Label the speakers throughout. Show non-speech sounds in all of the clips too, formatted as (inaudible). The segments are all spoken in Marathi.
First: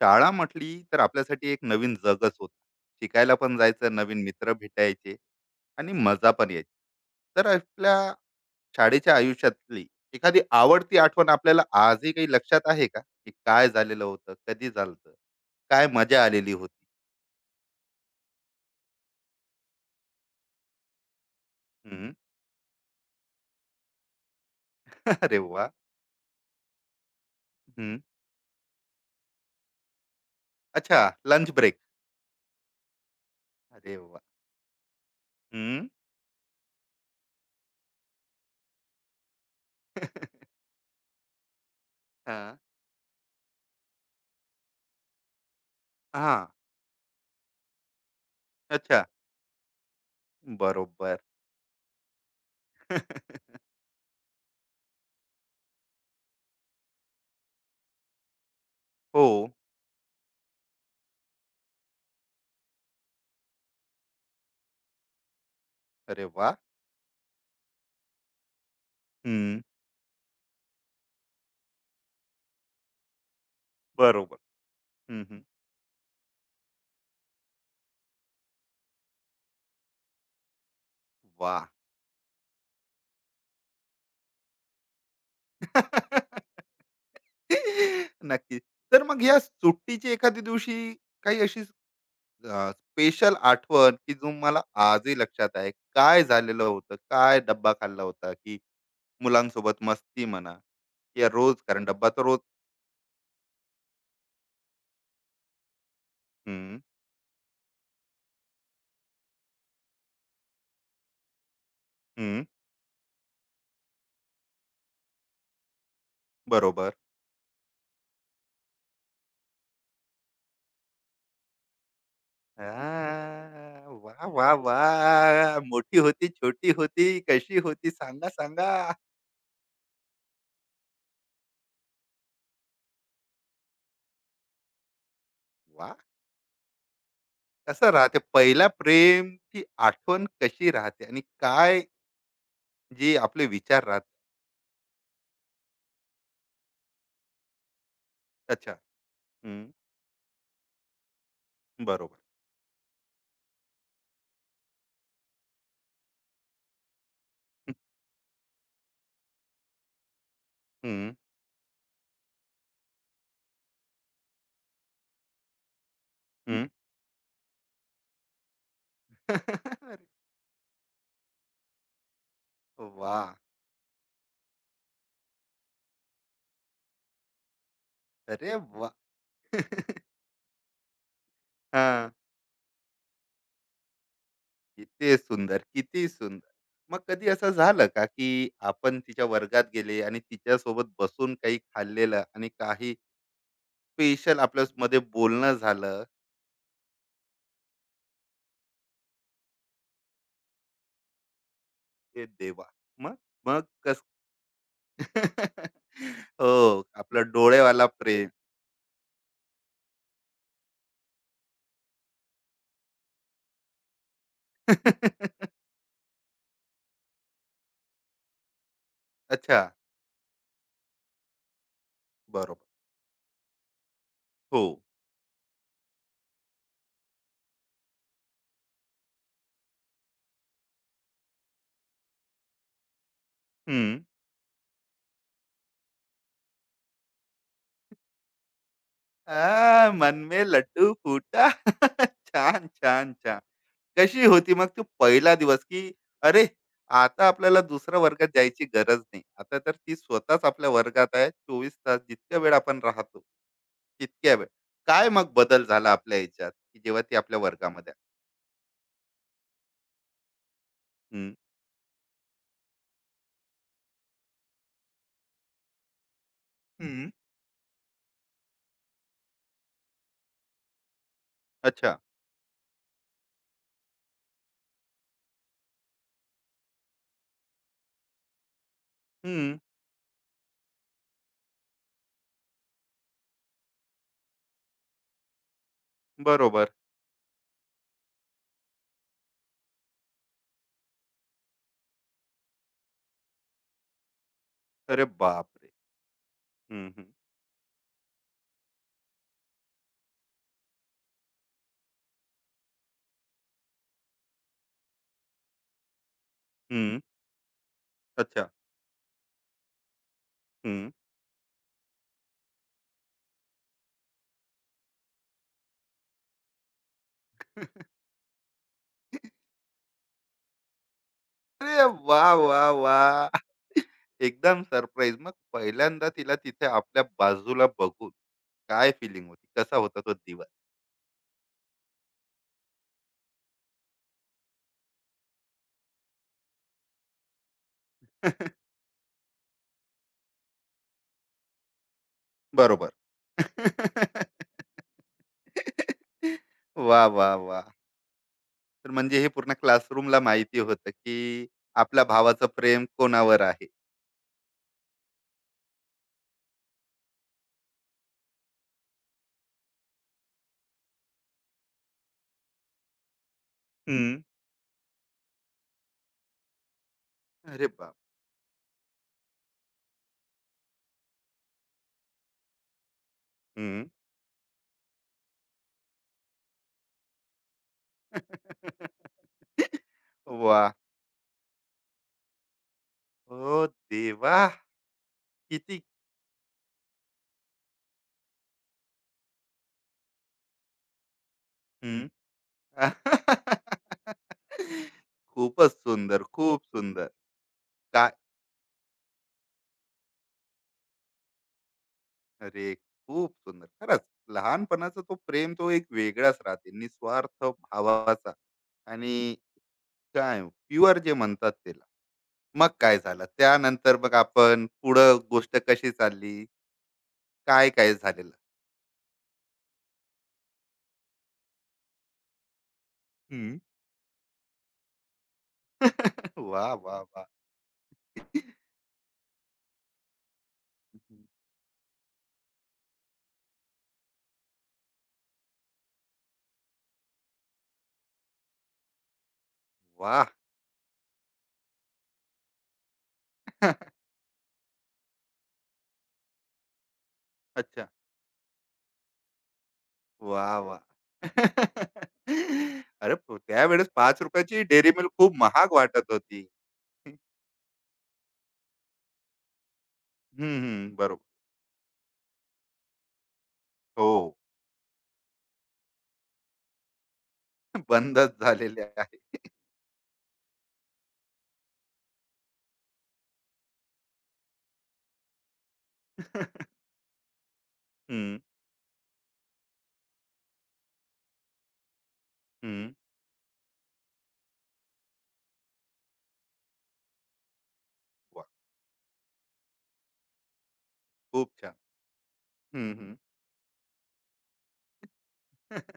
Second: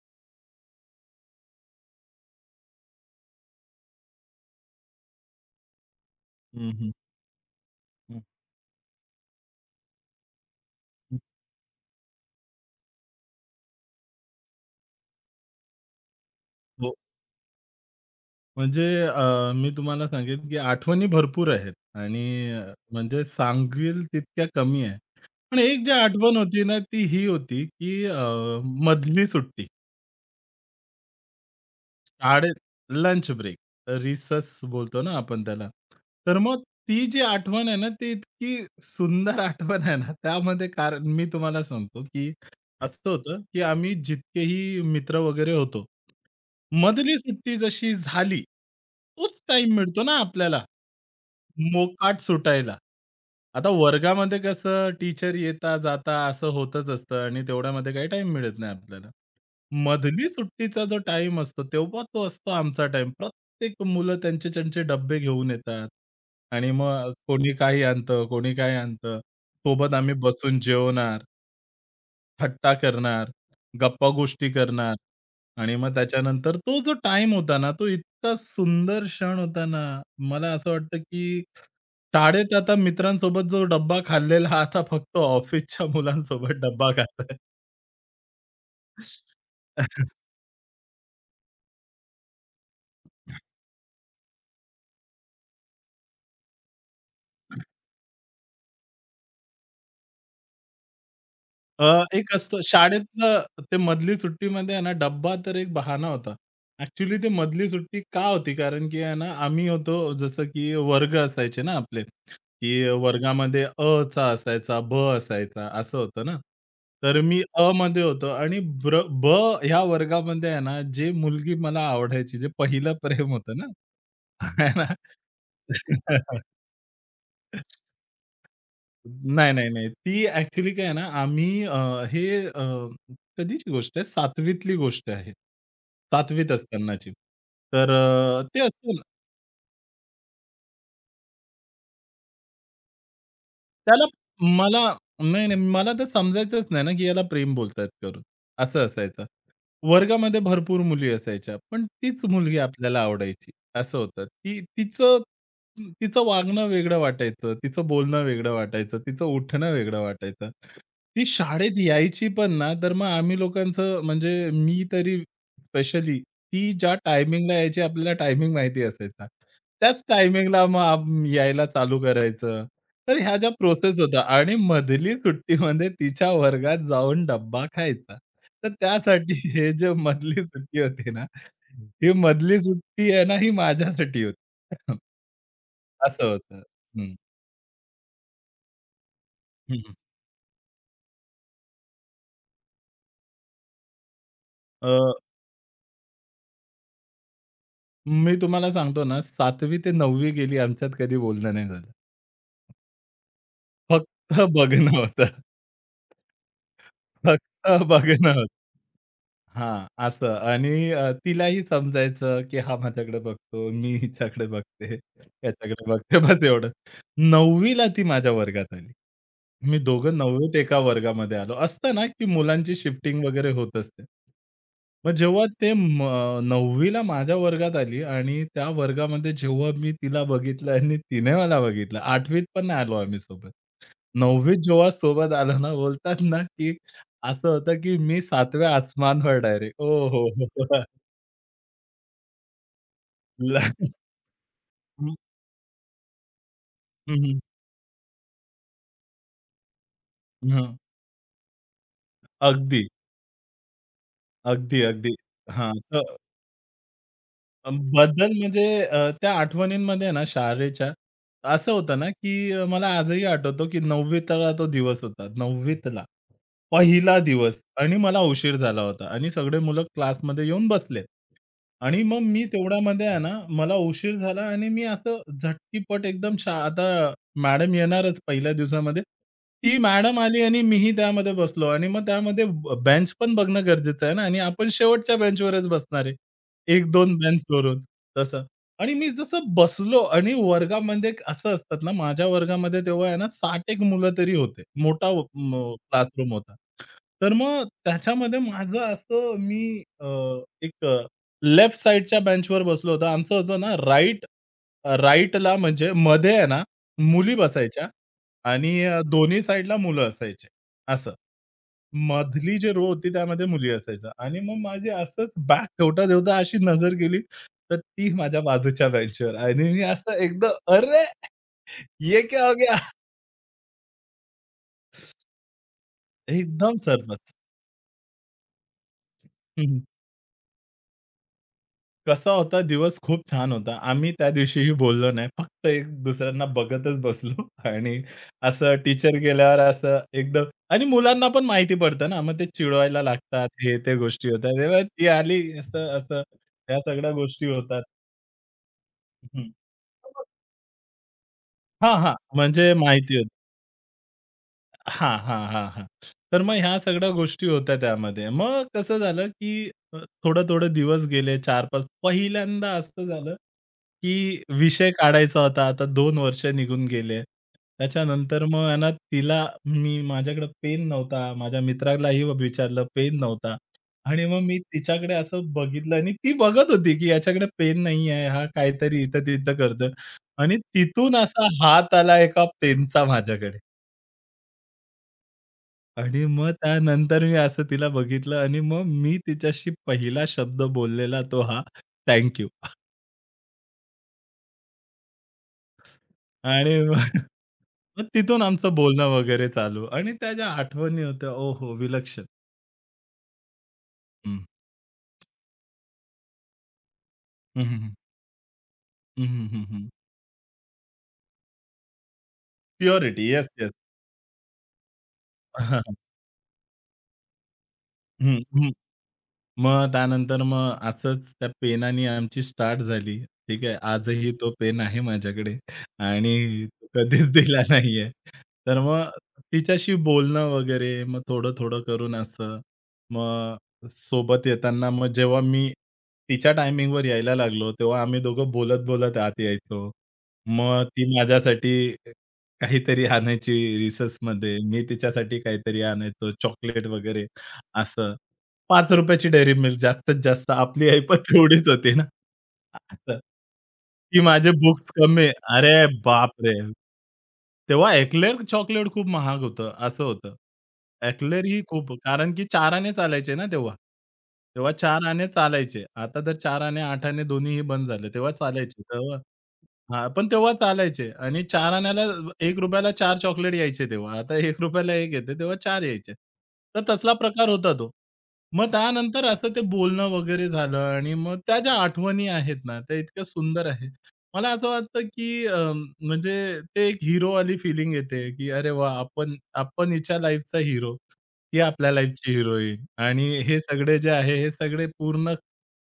Speaker 1: शाळा म्हटली तर आपल्यासाठी एक नवीन जगच होत. शिकायला पण जायचं, नवीन मित्र भेटायचे आणि मजा पण यायची.
Speaker 2: हं, हं.
Speaker 1: तर आपल्या
Speaker 2: हं.
Speaker 1: शाळेच्या आयुष्यातली एखादी आवडती
Speaker 2: हं.
Speaker 1: आठवण आपल्याला आजही काही लक्षात आहे का? की काय झालेलं होतं, कधी झालं, काय मजा आलेली होती?
Speaker 2: हो. म्हणजे मी तुम्हाला सांगेल, की आठवणी भरपूर आहेत
Speaker 1: हम्म.
Speaker 2: आणि म्हणजे सांगेल तितक्या कमी आहे.
Speaker 1: (laughs) अरे
Speaker 2: पण
Speaker 1: वा.
Speaker 2: एक जी आठवण होती ना, ती ही होती,
Speaker 1: हम्म.
Speaker 2: की मधली सुट्टी,
Speaker 1: अच्छा, लंच ब्रेक.
Speaker 2: शाळेत लंच ब्रेक,
Speaker 1: अरे वा.
Speaker 2: रिसेस बोलतो ना आपण त्याला.
Speaker 1: हम्म.
Speaker 2: तर मग ती जी आठवण आहे ना, ती इतकी सुंदर आठवण आहे ना,
Speaker 1: (laughs)
Speaker 2: त्यामध्ये कारण मी तुम्हाला सांगतो, की
Speaker 1: हा.
Speaker 2: असं होतं, की आम्ही जितकेही मित्र वगैरे होतो.
Speaker 1: हा.
Speaker 2: मधली सुट्टी जशी झाली,
Speaker 1: अच्छा.
Speaker 2: तोच टाईम मिळतो ना आपल्याला,
Speaker 1: बरोबर.
Speaker 2: मोकाट सुटायला.
Speaker 1: (laughs)
Speaker 2: आता वर्गामध्ये कसं टीचर येता-जाता असं होतच असतं आणि तेवढ्यामध्ये काही टाईम मिळत नाही आपल्याला.
Speaker 1: हो.
Speaker 2: मधली सुट्टीचा जो टाईम असतो, तेव्हा तो असतो आमचा टाईम. प्रत्येक मुलं त्यांचे त्यांचे डब्बे घेऊन येतात
Speaker 1: अरे वा.
Speaker 2: आणि मग कोणी काही आणतं, कोणी काही आणतं.
Speaker 1: हम्म.
Speaker 2: सोबत आम्ही बसून जेवणार. थट्टा करणार,
Speaker 1: बरोबर.
Speaker 2: गप्पा-गोष्टी करणार
Speaker 1: हम्म, हम्म.
Speaker 2: आणि मग त्याच्यानंतर तो जो टाईम होता ना, तो इतका सुंदर क्षण होता ना, मला असं वाटतं की
Speaker 1: वा.
Speaker 2: शाळेत आता मित्रांसोबत जो डब्बा खाल्लेला, आता फक्त ऑफिसच्या
Speaker 1: (laughs)
Speaker 2: मुलांसोबत डब्बा खातोय.
Speaker 1: नक्की. तर मग या सुट्टीची एखाद्या दिवशी काही अशी स्पेशल आठवण, की जो मला आजही लक्षात आहे. काय झालेलं होतं? काय डब्बा खाल्ला होता? की मुलांसोबत मस्ती म्हणा, या रोज,
Speaker 2: अ,
Speaker 1: कारण डब्बा तर
Speaker 2: एक
Speaker 1: रोज.
Speaker 2: असतं शाळेतलं ते मधली सुट्टीमध्ये आहे ना, डब्बा तर एक बहाणा होता.
Speaker 1: हं,
Speaker 2: ॲक्चुअली ती मधली सुट्टी का होती? कारण की आहे ना, आम्ही होतो जसं की वर्ग असायचे ना आपले,
Speaker 1: हं.
Speaker 2: की वर्गामध्ये अ चा असायचा, ब असायचा असं होतं ना.
Speaker 1: बरोबर.
Speaker 2: तर मी अ मध्ये होतो आणि ब ह्या वर्गामध्ये आहे ना, जे मुलगी मला आवडायची, जे पहिलं प्रेम होतं ना,
Speaker 1: हां. वाह! वाह!
Speaker 2: आहे ना.
Speaker 1: वाह! मोठी होती,
Speaker 2: (laughs)
Speaker 1: छोटी होती, कशी होती? सांगा, सांगा.
Speaker 2: नाही, नाही, नाही. ती ॲक्चुअली काय आहे ना, हे अ, कधीची गोष्ट आहे 7वीतली गोष्ट आहे.
Speaker 1: वाह!
Speaker 2: 7वीत असतानाची.
Speaker 1: कसं
Speaker 2: तर
Speaker 1: राहते
Speaker 2: ते
Speaker 1: पहिला
Speaker 2: असतं
Speaker 1: प्रेमची आठवण, कशी राहते आणि काय, जे आपले विचार
Speaker 2: त्याला
Speaker 1: राहत.
Speaker 2: मला नाही, नाही. मला तर समजायचंच नाही ना, की याला प्रेम बोलतायत करून.
Speaker 1: अच्छा.
Speaker 2: असं असायचं.
Speaker 1: हम्म,
Speaker 2: वर्गामध्ये भरपूर मुली असायच्या, पण
Speaker 1: बरोबर.
Speaker 2: तीच मुलगी आपल्याला आवडायची, असं होतं. ती तिचं तिचं वागणं वेगळं वाटायचं, तिचं बोलणं वेगळं वाटायचं, तिचं उठणं वेगळं वाटायचं.
Speaker 1: हम्म,
Speaker 2: ती शाळेत यायची पण ना, तर मग आम्ही लोकांचं म्हणजे मी तरी स्पेशली
Speaker 1: हम्म.
Speaker 2: ती ज्या टायमिंगला यायची आपल्याला टायमिंग माहिती असायचा.
Speaker 1: (laughs) अरे
Speaker 2: त्याच टायमिंगला मग आम यायला चालू करायचं. तर
Speaker 1: वा.
Speaker 2: ह्या ज्या प्रोसेस होत्या आणि मधली सुट्टीमध्ये तिच्या वर्गात जाऊन डब्बा खायचा.
Speaker 1: अरे
Speaker 2: तर
Speaker 1: वा.
Speaker 2: त्यासाठी (laughs) हे जे
Speaker 1: (laughs)
Speaker 2: मधली सुट्टी होती ना,
Speaker 1: हा.
Speaker 2: ही मधली सुट्टी आहे ना, ही माझ्यासाठी होती. (laughs)
Speaker 1: किती सुंदर, किती
Speaker 2: असं
Speaker 1: सुंदर.
Speaker 2: होतं.
Speaker 1: मग
Speaker 2: हं.
Speaker 1: कधी असं झालं का, की आपण तिच्या वर्गात
Speaker 2: हं,
Speaker 1: गेले आणि तिच्यासोबत बसून काही खाल्लेलं आणि काही स्पेशल आपल्या
Speaker 2: अ,
Speaker 1: मध्ये बोलणं झालं?
Speaker 2: मी तुम्हाला सांगतो ना, 7वी ते 9वी गेली आमच्यात कधी बोलणं नाही झालं.
Speaker 1: ते देवा. मग मग कस.
Speaker 2: फक्त बघणं होतं.
Speaker 1: (laughs) हो, आपलं
Speaker 2: फक्त
Speaker 1: डोळेवाला प्रेम.
Speaker 2: बघणं. हां, असं आणि तिलाही समजायचं, की हा माझ्याकडे बघतो, मी हिच्याकडे बघते,
Speaker 1: (laughs)
Speaker 2: याच्याकडे बघते, बस एवढंच. 9वी ला ती माझ्या वर्गात आली.
Speaker 1: अच्छा.
Speaker 2: मी दोघं 9वीत एका वर्गामध्ये आलो. असतं ना, की
Speaker 1: बरोबर.
Speaker 2: मुलांची शिफ्टिंग वगैरे होत असते.
Speaker 1: हो.
Speaker 2: मग जेव्हा ते म 9वी माझ्या वर्गात आली आणि त्या वर्गामध्ये जेव्हा मी तिला बघितलं आणि तिने मला बघितलं, 8वीत पण नाही आलो आम्ही सोबत.
Speaker 1: हम्म.
Speaker 2: 9वी जेव्हा सोबत आलं ना, बोलतात ना, की असं होतं, की मी 7व्या आसमानवर डायरेक्ट.
Speaker 1: आ,
Speaker 2: ओ
Speaker 1: मन
Speaker 2: हो,
Speaker 1: में
Speaker 2: हो, हो.
Speaker 1: लड्डू फुटा. (laughs) छान, छान, छान.
Speaker 2: ल
Speaker 1: कशी होती मग तू पहिला दिवस, की अरे,
Speaker 2: हं,
Speaker 1: आता
Speaker 2: हं,
Speaker 1: आपल्याला दुसऱ्या वर्गात जायची गरज नाही. आता तर ती स्वतःच आपल्या
Speaker 2: हं.
Speaker 1: वर्गात आहे. 24 तास जितक्या वेळ आपण
Speaker 2: अगदी,
Speaker 1: राहतो, तितक्या वेळ.
Speaker 2: अगदी,
Speaker 1: काय
Speaker 2: अगदी.
Speaker 1: मग बदल
Speaker 2: हां,
Speaker 1: झाला
Speaker 2: तर
Speaker 1: आपल्या ह्याच्यात, की जेव्हा ती आपल्या वर्गामध्ये आहे?
Speaker 2: बदल म्हणजे त्या आठवणींमध्ये ना शाळेच्या,
Speaker 1: हं,
Speaker 2: असं होतं ना, की मला आजही आठवतो, की 9वी तो दिवस होता. 9वी
Speaker 1: हं.
Speaker 2: पहिला दिवस आणि मला उशीर झाला होता आणि सगळे मुलं क्लासमध्ये येऊन बसले.
Speaker 1: अच्छा.
Speaker 2: आणि मग मी तेवढ्यामध्ये आहे ना, मला उशीर झाला आणि मी असं झटकीपट एकदम आता मॅडम येणारच पहिल्या दिवसामध्ये.
Speaker 1: हं.
Speaker 2: ती मॅडम आली आणि मीही त्यामध्ये बसलो आणि मग त्यामध्ये बेंच पण बघणं गरजेचं आहे ना आणि आपण शेवटच्या बेंचवरच बसणार आहे.
Speaker 1: बरोबर.
Speaker 2: 1-2 बेंच सोडून तसं. आणि मी जसं बसलो आणि वर्गामध्ये एक असं असतात ना, माझ्या वर्गामध्ये तेव्हा आहे ना 60 एक मुलं तरी होते.
Speaker 1: अरे
Speaker 2: मोठा
Speaker 1: बापरे!
Speaker 2: क्लासरूम होता.
Speaker 1: हं, हं,
Speaker 2: तर मग त्याच्यामध्ये माझं असं एक अ, लेफ्ट साइडच्या बेंचवर बसलो होतो. आमचं होतं ना राइटला म्हणजे मध्ये आहे ना
Speaker 1: हं.
Speaker 2: मुली बसायच्या
Speaker 1: अच्छा.
Speaker 2: आणि दोन्ही साइडला मुलं असायचे
Speaker 1: हं.
Speaker 2: असं. मधली जी रो होती त्यामध्ये मुली असायच्या आणि मग माझी असंच बॅग ठेवता-ठेवता अशी नजर गेली तर
Speaker 1: (laughs)
Speaker 2: ती माझ्या बाजूच्या बेंचवर आणि मी असं एकदम "अरे!
Speaker 1: अरे वा,
Speaker 2: ये क्या हो
Speaker 1: वा,
Speaker 2: गया?"
Speaker 1: वाह! एकदम सरप्राईज. मग पहिल्यांदा तिला तिथे
Speaker 2: एकदम
Speaker 1: आपल्या
Speaker 2: सर्वच.
Speaker 1: बाजूला बघून काय फीलिंग होती? कसा
Speaker 2: हं,
Speaker 1: होता तो दिवस?
Speaker 2: कसा होता दिवस खूप छान होता. आम्ही त्या दिवशीही बोललो नाही. फक्त एक दुसऱ्यांना बघतच बसलो आणि
Speaker 1: (laughs)
Speaker 2: असं टीचर गेल्यावर असं एकदम आणि मुलांना पण माहिती पडतं ना, मग ते
Speaker 1: बरोबर.
Speaker 2: चिडवायला लागतात. हे ते गोष्टी होतात. तेव्हा ती आली असं,
Speaker 1: (laughs)
Speaker 2: असं, ह्या
Speaker 1: वाह!
Speaker 2: सगळ्या
Speaker 1: वा,
Speaker 2: गोष्टी
Speaker 1: वा,
Speaker 2: होतात.
Speaker 1: तर म्हणजे हे
Speaker 2: हं.
Speaker 1: पूर्ण क्लासरूमला माहिती होतं, की
Speaker 2: हां,
Speaker 1: आपल्या
Speaker 2: हां.
Speaker 1: भावाचं
Speaker 2: म्हणजे
Speaker 1: प्रेम
Speaker 2: माहिती होतं.
Speaker 1: कोणावर आहे.
Speaker 2: हां, हां, हां, हां. तर मग ह्या सगळ्या गोष्टी होत्या त्यामध्ये. मग कसं झालं, की थोडं-थोडं दिवस गेले 4-5 पहिल्यांदा असं झालं, की
Speaker 1: हं.
Speaker 2: विषय काढायचा होता. आता 2 वर्ष निघून गेले.
Speaker 1: अरे बाप!
Speaker 2: त्याच्यानंतर मग आहे ना, मी माझ्याकडे पेन नव्हता. माझ्या मित्रालाही विचारलं, पेन नव्हता.
Speaker 1: हं.
Speaker 2: आणि मग मी तिच्याकडे असं बघितलं आणि ती बघत होती, की याच्याकडे पेन नाही आहे. हा काहीतरी इथं-तिथं करतोय. आणि
Speaker 1: वाह!
Speaker 2: तिथून असा हात आला एका पेनचा माझ्याकडे.
Speaker 1: ओ (laughs) देवा! किती.
Speaker 2: आणि मग त्यानंतर मी असं तिला बघितलं आणि मग मी तिच्याशी पहिला शब्द बोललेला तो हा थँक यू.
Speaker 1: (laughs) खूपच सुंदर, खूप
Speaker 2: आणि
Speaker 1: सुंदर.
Speaker 2: (laughs) मग मग
Speaker 1: काय.
Speaker 2: तिथून आमचं बोलणं वगैरे चालू आणि त्या ज्या आठवणी होत्या ओहो! विलक्षण.
Speaker 1: अरे, खूप सुंदर. खरंच
Speaker 2: हं.
Speaker 1: लहानपणाचा तो प्रेम तो एक वेगळाच राहते. निस्वार्थ
Speaker 2: हं,
Speaker 1: भावाचा आणि काय. प्युअर जे म्हणतात त्याला. मग काय झालं?
Speaker 2: Purity yes, yes.
Speaker 1: त्यानंतर मग आपण पुढं गोष्ट
Speaker 2: हां, हां.
Speaker 1: कशी
Speaker 2: (laughs)
Speaker 1: चालली? काय-काय झालेलं?
Speaker 2: त्यानंतर मग असंच त्या पेनानी आमची स्टार्ट झाली.
Speaker 1: हं.
Speaker 2: ठीक आहे. आजही तो पेन आहे माझ्याकडे आणि
Speaker 1: (laughs) वाह,
Speaker 2: तो
Speaker 1: वाह, वाह!
Speaker 2: कधीच दिला नाहीये. तर मग तिच्याशी बोलणं वगैरे मग थोडं-थोडं करून असं. मग सोबत येताना मग जेव्हा मी तिच्या टायमिंगवर यायला लागलो, तेव्हा आम्ही दोघं बोलत-बोलत आत यायचो.
Speaker 1: वाह!
Speaker 2: मग ती माझ्यासाठी काहीतरी आणायची
Speaker 1: (laughs) (laughs)
Speaker 2: रिसर्चमध्ये, मी तिच्यासाठी काहीतरी आणायचो, चॉकलेट वगैरे
Speaker 1: अच्छा.
Speaker 2: असं. ₹5 ची डेअरी मिल्क जास्तीत जास्त
Speaker 1: वाह! वाह!
Speaker 2: आपली आई पण तेवढीच होती ना.
Speaker 1: (laughs) अरे,
Speaker 2: असं.
Speaker 1: त्यावेळेस
Speaker 2: की
Speaker 1: ₹5
Speaker 2: माझे
Speaker 1: ची
Speaker 2: बुक्स
Speaker 1: डेअरी मिल्क
Speaker 2: कमी
Speaker 1: खूप महाग
Speaker 2: अरे
Speaker 1: वाटत होती.
Speaker 2: बापरे! तेव्हा एक्लेअर चॉकलेट खूप महाग होतं, असं होतं.
Speaker 1: हं, हं. बरोबर.
Speaker 2: एक्लेअर ही खूप कारण की 4 आणे चालायचे ना तेव्हा.
Speaker 1: हो.
Speaker 2: तेव्हा 4 आणे चालायचे. आता तर 4 आणे, 8 आणे दोन्हीही
Speaker 1: (laughs)
Speaker 2: बंद झाले. तेव्हा
Speaker 1: बंदच
Speaker 2: चालायचे.
Speaker 1: झालेले
Speaker 2: तेव्हा
Speaker 1: आहे.
Speaker 2: हां, पण तेव्हा चालायचे आणि 4 आण्याला ₹1 4 चॉकलेट यायचे तेव्हा. आता ₹1 1 येते, तेव्हा 4 यायचे.
Speaker 1: (laughs)
Speaker 2: तर तसला प्रकार होता तो.
Speaker 1: हं,
Speaker 2: मग त्यानंतर असं ते बोलणं वगैरे झालं आणि मग त्या ज्या आठवणी आहेत ना,
Speaker 1: हं.
Speaker 2: त्या इतक्या सुंदर आहेत. मला असं वाटतं, की म्हणजे ते एक हिरोवाली फीलिंग येते,
Speaker 1: वाह!
Speaker 2: की अरे वाह! आपण आपण हिच्या लाईफचा हिरो,
Speaker 1: खूप
Speaker 2: ही
Speaker 1: छान.
Speaker 2: आपल्या लाईफची हिरोईन
Speaker 1: हं, हं.
Speaker 2: आणि हे सगळे जे आहे, हे सगळे पूर्ण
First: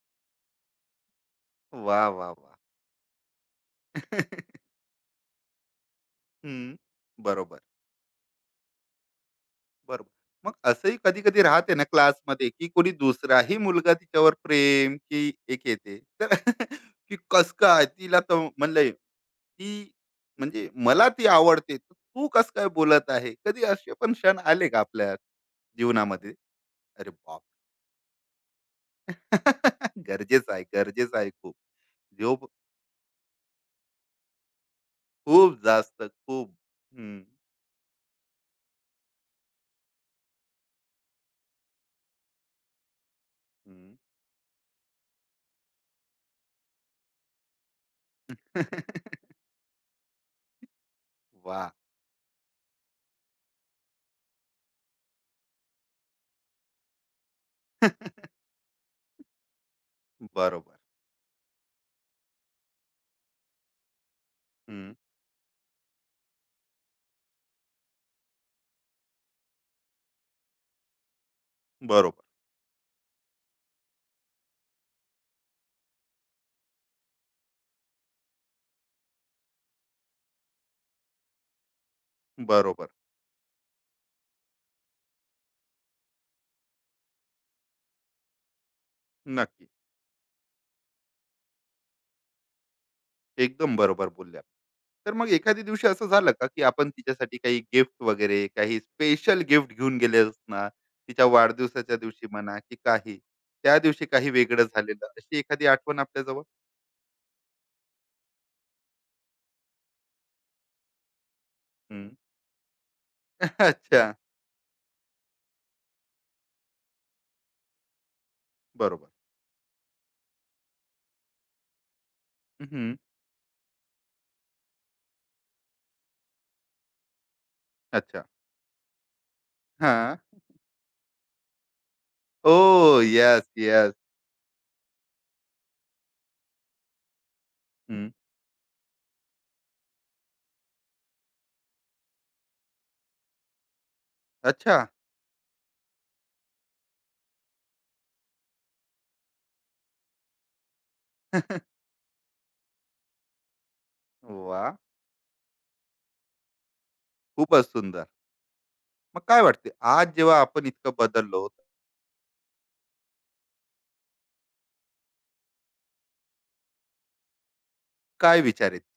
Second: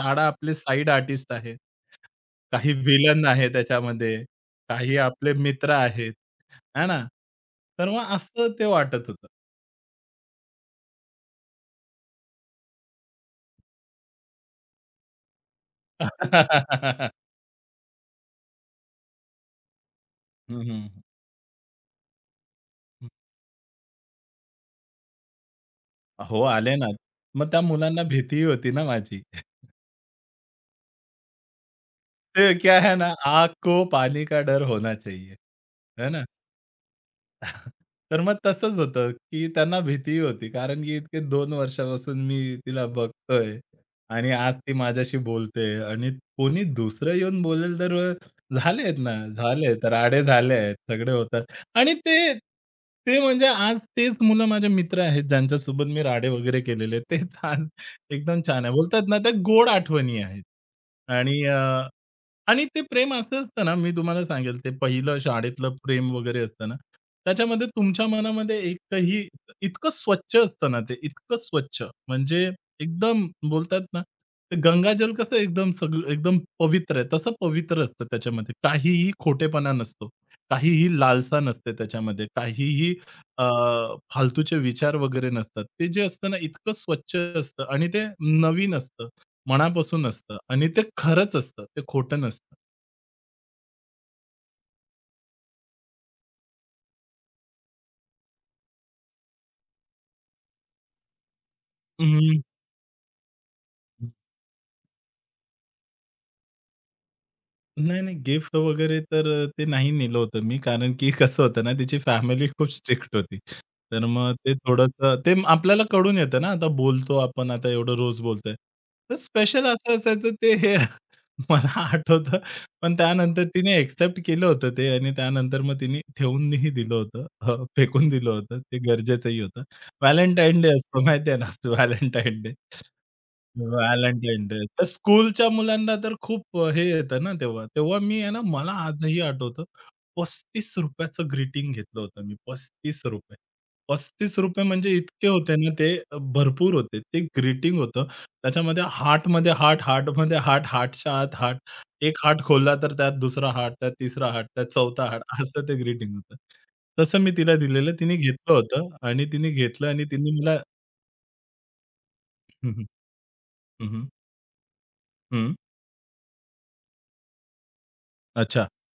Speaker 2: 6 आपले साइड आर्टिस्ट आहेत.
Speaker 1: वाह, वाह, वाह!
Speaker 2: काही विलन आहे
Speaker 1: हं.
Speaker 2: त्याच्यामध्ये,
Speaker 1: (laughs)
Speaker 2: काही आपले मित्र आहेत,
Speaker 1: (laughs)
Speaker 2: है ना?
Speaker 1: बरोबर,
Speaker 2: तर मग असं ते वाटत होतं.
Speaker 1: बरोबर. मग असंही कधी-कधी राहते ना क्लासमध्ये, की कोणी दुसराही मुलगा तिच्यावर प्रेम की एक येते, तर (laughs)
Speaker 2: (laughs)
Speaker 1: की कसं काय तिला, तर म्हणलं की
Speaker 2: हं,
Speaker 1: म्हणजे
Speaker 2: हं,
Speaker 1: मला ती आवडते, तर तू कसं काय बोलत आहे? कधी असे पण क्षण आले का आपल्या जीवनामध्ये?
Speaker 2: हो, आले ना.
Speaker 1: अरे बाप!
Speaker 2: मग त्या मुलांना भीतीही होती ना माझी. (laughs)
Speaker 1: (laughs) गरजेचं आहे, गरजेचं आहे खूप.
Speaker 2: ते
Speaker 1: झोप.
Speaker 2: क्या है ना, "आग को पानी का डर होना चाहिए."
Speaker 1: खूप जास्त,
Speaker 2: है ना?
Speaker 1: खूप. हं,
Speaker 2: तर मग तसंच होतं, की त्यांना भीती होती. कारण की इतके 2 वर्षापासून मी तिला बघतोय
Speaker 1: हं.
Speaker 2: आणि आज ती माझ्याशी बोलते आणि कोणी दुसरं येऊन बोलेल तर झालेत ना, झाले तर राडे झाले आहेत, सगळे होतात.
Speaker 1: वाह!
Speaker 2: आणि ते ते म्हणजे आज तेच मुलं माझे मित्र आहेत, ज्यांच्यासोबत मी राडे वगैरे केलेले. तेच आज एकदम
Speaker 1: (laughs)
Speaker 2: छान आहे. बोलतात ना, त्या गोड आठवणी
Speaker 1: (laughs)
Speaker 2: आहेत.
Speaker 1: बरोबर.
Speaker 2: आणि आणि ते प्रेम असं असतं ना, मी तुम्हाला सांगेल ते
Speaker 1: हं.
Speaker 2: पहिलं शाळेतलं प्रेम वगैरे असतं ना, त्याच्यामध्ये तुमच्या मनामध्ये एकही इतकं स्वच्छ असतं ना ते, इतकं स्वच्छ
Speaker 1: बरोबर,
Speaker 2: म्हणजे एकदम बोलतात ना, ते गंगाजल कसं एकदम सगळं एकदम पवित्र आहे, तसं पवित्र असतं त्याच्यामध्ये. काहीही खोटेपणा नसतो, काहीही लालसा नसते त्याच्यामध्ये,
Speaker 1: बरोबर.
Speaker 2: काहीही अ, फालतूचे विचार वगैरे नसतात. ते जे असतं ना, इतकं स्वच्छ असतं आणि ते नवीन असतं.
Speaker 1: नक्की.
Speaker 2: मनापासून असतं आणि ते खरंच असतं. ते खोटं नसतं.
Speaker 1: एकदम बरोबर बोलल्या. तर मग एखाद्या दिवशी असं झालं का, की आपण तिच्यासाठी काही गिफ्ट वगैरे, काही स्पेशल गिफ्ट घेऊन गेले असणार, तिच्या वाढदिवसाच्या दिवशी
Speaker 2: हं.
Speaker 1: म्हणा की काही, त्या दिवशी
Speaker 2: हं.
Speaker 1: काही वेगळं झालेलं, अशी एखादी आठवण आपल्याजवळ?
Speaker 2: नाही, नाही. गिफ्ट वगैरे तर ते नाही नेलं होतं मी. कारण की कसं होतं ना, तिची
Speaker 1: हं.
Speaker 2: फॅमिली (laughs) खूप स्ट्रिक्ट होती.
Speaker 1: (laughs)
Speaker 2: तर
Speaker 1: अच्छा.
Speaker 2: मग ते थोडंसं ते आपल्याला कळून येतं ना, आता बोलतो आपण, आता एवढं रोज बोलतोय.
Speaker 1: बरोबर.
Speaker 2: तर स्पेशल असं असायचं ते हे (laughs) मला आठवतं.
Speaker 1: हं.
Speaker 2: पण त्यानंतर तिने एक्सेप्ट केलं होतं ते आणि त्यानंतर मग तिने ठेवूनही दिलं होतं. फेकून
Speaker 1: अच्छा.
Speaker 2: दिलं होतं. ते गरजेचंही होतं.
Speaker 1: हां.
Speaker 2: व्हॅलेंटाईन डे असतो माहिती आहे ना, (laughs) Valentine day.
Speaker 1: Oh! Yes, yes.
Speaker 2: Valentine day. तर स्कूलच्या मुलांना तर खूप हे येतं ना तेव्हा. तेव्हा
Speaker 1: हं.
Speaker 2: मी आहे ना, मला आजही आठवतं ₹35 चं ग्रीटिंग घेतलं होतं मी. ₹35
Speaker 1: अच्छा.
Speaker 2: म्हणजे इतके होते ना ते भरपूर होते. ते ग्रीटिंग होतं. त्याच्यामध्ये हार्टमध्ये हार्ट, हार्टमध्ये हार्ट, हार्टच्या आत हार्ट.
Speaker 1: (laughs)
Speaker 2: एक हात खोलला तर त्यात दुसरा हात, त्यात तिसरा हात, त्यात
Speaker 1: वाह!
Speaker 2: चौथा हात (laughs) असं ते ग्रीटिंग होतं. तसं मी तिला
Speaker 1: खूपच
Speaker 2: दिलेलं.
Speaker 1: सुंदर.
Speaker 2: तिने घेतलं होतं
Speaker 1: मग
Speaker 2: आणि
Speaker 1: काय
Speaker 2: तिने
Speaker 1: वाटते,
Speaker 2: घेतलं आणि
Speaker 1: आज
Speaker 2: तिने
Speaker 1: जेव्हा
Speaker 2: मला
Speaker 1: आपण इतकं बदललो,
Speaker 2: हं, हं. हं, हं.
Speaker 1: काय
Speaker 2: अच्छा.
Speaker 1: विचार येते?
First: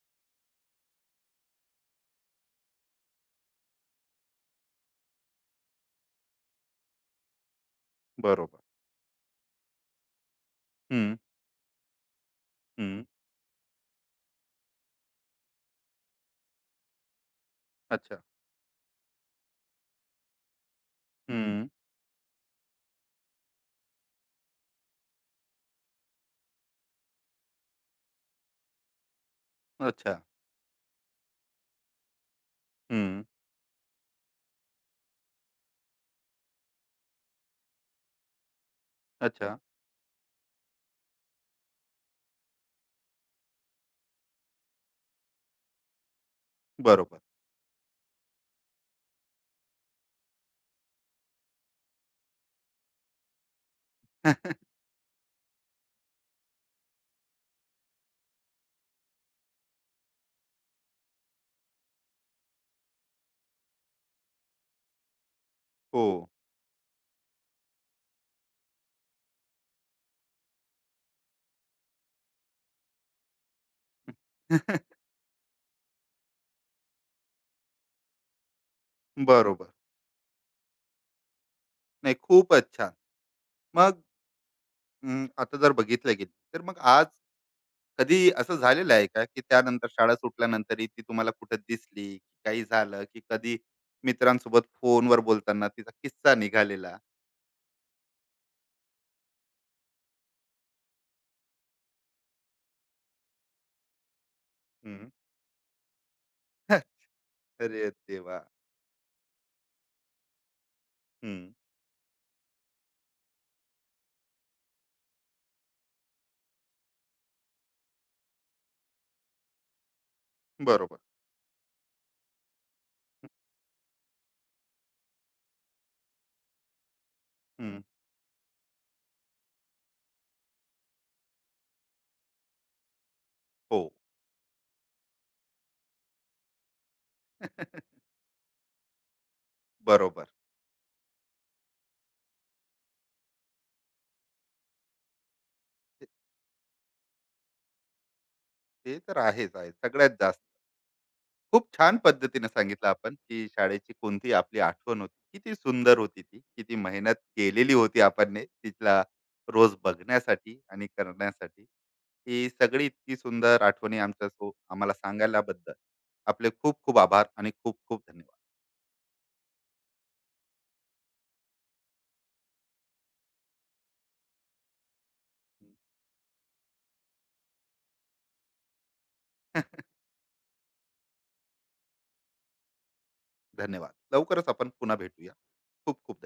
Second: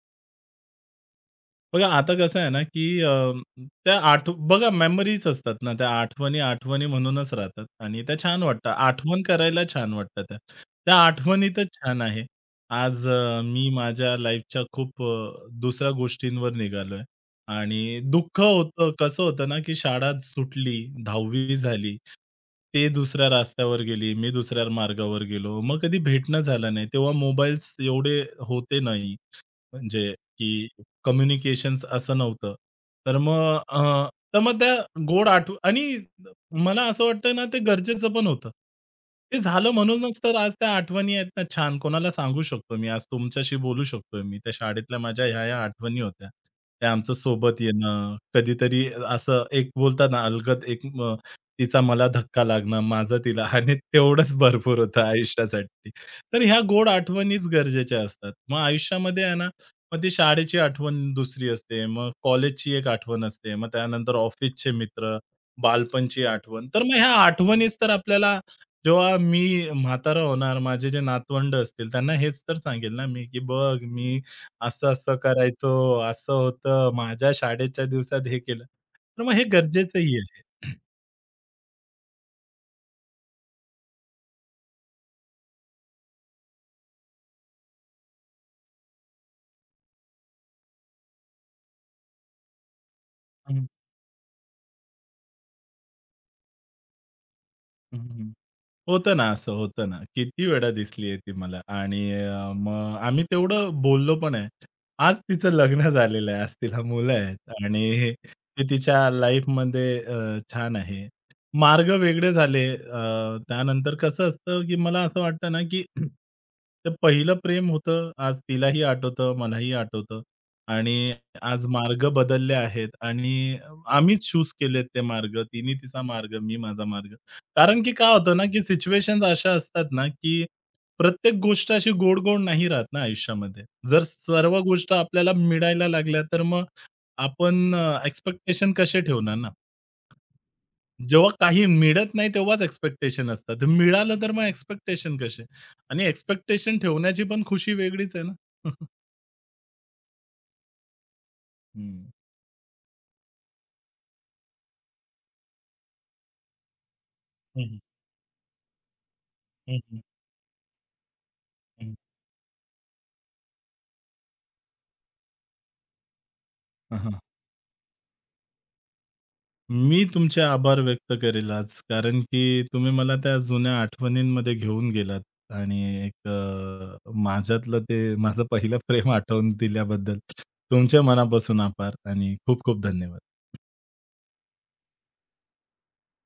Speaker 2: बघा आता कसं आहे ना, की त्या बघा मेमरीज असतात ना, त्या आठवणी, आठवणी म्हणूनच राहतात आणि त्या छान
Speaker 1: बरोबर.
Speaker 2: वाटतात. आठवण करायला छान वाटतात त्या. त्या
Speaker 1: हं,
Speaker 2: आठवणीतच छान आहे.
Speaker 1: हं.
Speaker 2: आज मी माझ्या लाईफच्या खूप दुसऱ्या गोष्टींवर निघालोय आणि
Speaker 1: अच्छा.
Speaker 2: दुःख होतं कसं होतं ना, की शाळा सुटली, 10वी
Speaker 1: हं.
Speaker 2: झाली. ते दुसऱ्या रस्त्यावर गेली, मी दुसऱ्या मार्गावर गेलो. मग कधी भेटणं झालं नाही. तेव्हा मोबाईल्स एवढे होते नाही. म्हणजे
Speaker 1: अच्छा.
Speaker 2: की कम्युनिकेशन्स असं नव्हतं. तर
Speaker 1: हं.
Speaker 2: मग तर मग त्या गोड आठव आणि मला असं वाटतं ना, ते गरजेचं पण होतं. ते
Speaker 1: अच्छा.
Speaker 2: झालं म्हणूनच तर आज त्या आठवणी आहेत ना छान. कोणाला सांगू शकतो मी, आज तुमच्याशी बोलू शकतोय मी. त्या शाळेतल्या माझ्या ह्या-ह्या आठवणी होत्या. ते आमचं
Speaker 1: बरोबर.
Speaker 2: सोबत येणं, कधीतरी असं एक बोलतात ना, अलगद एक तिचा मला धक्का लागणं, माझा तिला आणि तेवढंच
Speaker 1: (laughs)
Speaker 2: भरपूर होतं आयुष्यासाठी. तर ह्या गोड आठवणीच गरजेच्या असतात. मग आयुष्यामध्ये आहे ना मग ती शाळेची आठवण दुसरी असते. मग कॉलेजची एक आठवण असते. मग त्यानंतर ऑफिसचे मित्र,
Speaker 1: हो.
Speaker 2: बालपणची आठवण. तर मग ह्या आठवणीच तर आपल्याला जेव्हा मी म्हातारा होणार, माझे जे नातवंड असतील, त्यांना हेच तर सांगेल ना मी, की "बघ मी
Speaker 1: (laughs)
Speaker 2: असं-असं करायचो, असं होतं, माझ्या शाळेच्या दिवसात हे केलं." तर मग हे
Speaker 1: बरोबर.
Speaker 2: गरजेचंही आहे.
Speaker 1: नाही, खूपच छान. मग आता जर बघितलं गेलं, तर मग आज कधी असं झालेलं आहे का, की त्यानंतर शाळा सुटल्यानंतरही ती तुम्हाला कुठे दिसली, काही झालं, की कधी
Speaker 2: हं,
Speaker 1: मित्रांसोबत फोनवर बोलताना तिचा किस्सा निघालेला?
Speaker 2: हं, होतं ना, असं होतं ना. किती वेळा दिसली आहे ती मला आणि मग आम्ही तेवढं बोललो पण आहे.
Speaker 1: हं.
Speaker 2: आज तिचं लग्न (laughs) झालेलं आहे, आज तिला
Speaker 1: (laughs)
Speaker 2: मुलं आहेत
Speaker 1: अरे
Speaker 2: आणि
Speaker 1: देवा!
Speaker 2: ती तिच्या लाईफमध्ये छान आहे.
Speaker 1: हं.
Speaker 2: मार्ग वेगळे झाले. त्यानंतर कसं असतं, की मला असं वाटतं ना, की (clears throat) ते पहिलं प्रेम होतं, आज तिलाही आठवतं, मलाही आठवतं आणि
Speaker 1: बरोबर.
Speaker 2: आज मार्ग बदलले आहेत आणि आम्हीच चूज केलेत ते मार्ग. तिने तिचा मार्ग, मी माझा मार्ग. कारण
Speaker 1: हं.
Speaker 2: की काय होतं ना, की सिच्युएशन्स अशा असतात ना, की प्रत्येक गोष्ट अशी गोड-गोड नाही राहत ना आयुष्यामध्ये.
Speaker 1: हो.
Speaker 2: जर सर्व गोष्ट आपल्याला मिळायला लागल्या, तर मग आपण
Speaker 1: (laughs)
Speaker 2: एक्स्पेक्टेशन कसे ठेवणार ना?
Speaker 1: बरोबर.
Speaker 2: जेव्हा काही मिळत नाही तेव्हाच एक्स्पेक्टेशन असतात. ते मिळालं तर मग एक्स्पेक्टेशन कसे? आणि
Speaker 1: ते
Speaker 2: एक्स्पेक्टेशन ठेवण्याची पण खुशी वेगळीच आहे ना. (laughs)
Speaker 1: ते तर आहेच आहे. सगळ्यात जास्त. खूप छान
Speaker 2: हं.
Speaker 1: पद्धतीने सांगितलं आपण, की शाळेची कोणती आपली आठवण होती, किती सुंदर होती ती, किती मेहनत
Speaker 2: हं,
Speaker 1: केलेली
Speaker 2: हं.
Speaker 1: होती आपण, तिथला रोज
Speaker 2: हं, हं.
Speaker 1: बघण्यासाठी आणि करण्यासाठी. ही सगळी इतकी सुंदर आठवणी आम्हाला सांगायलाबद्दल आपले खूप खूप आभार आणि खूप खूप धन्यवाद.
Speaker 2: मी तुमचे आभार व्यक्त करेल आज, कारण की तुम्ही मला त्या जुन्या आठवणींमध्ये घेऊन गेलात आणि एक माझ्यातलं ते माझं पहिलं प्रेम आठवून
Speaker 1: (laughs)
Speaker 2: दिल्याबद्दल तुमच्या मनापासून आभार आणि खूप खूप धन्यवाद.
Speaker 1: धन्यवाद. लवकरच आपण पुन्हा भेटूया. खूप खूप धन्यवाद.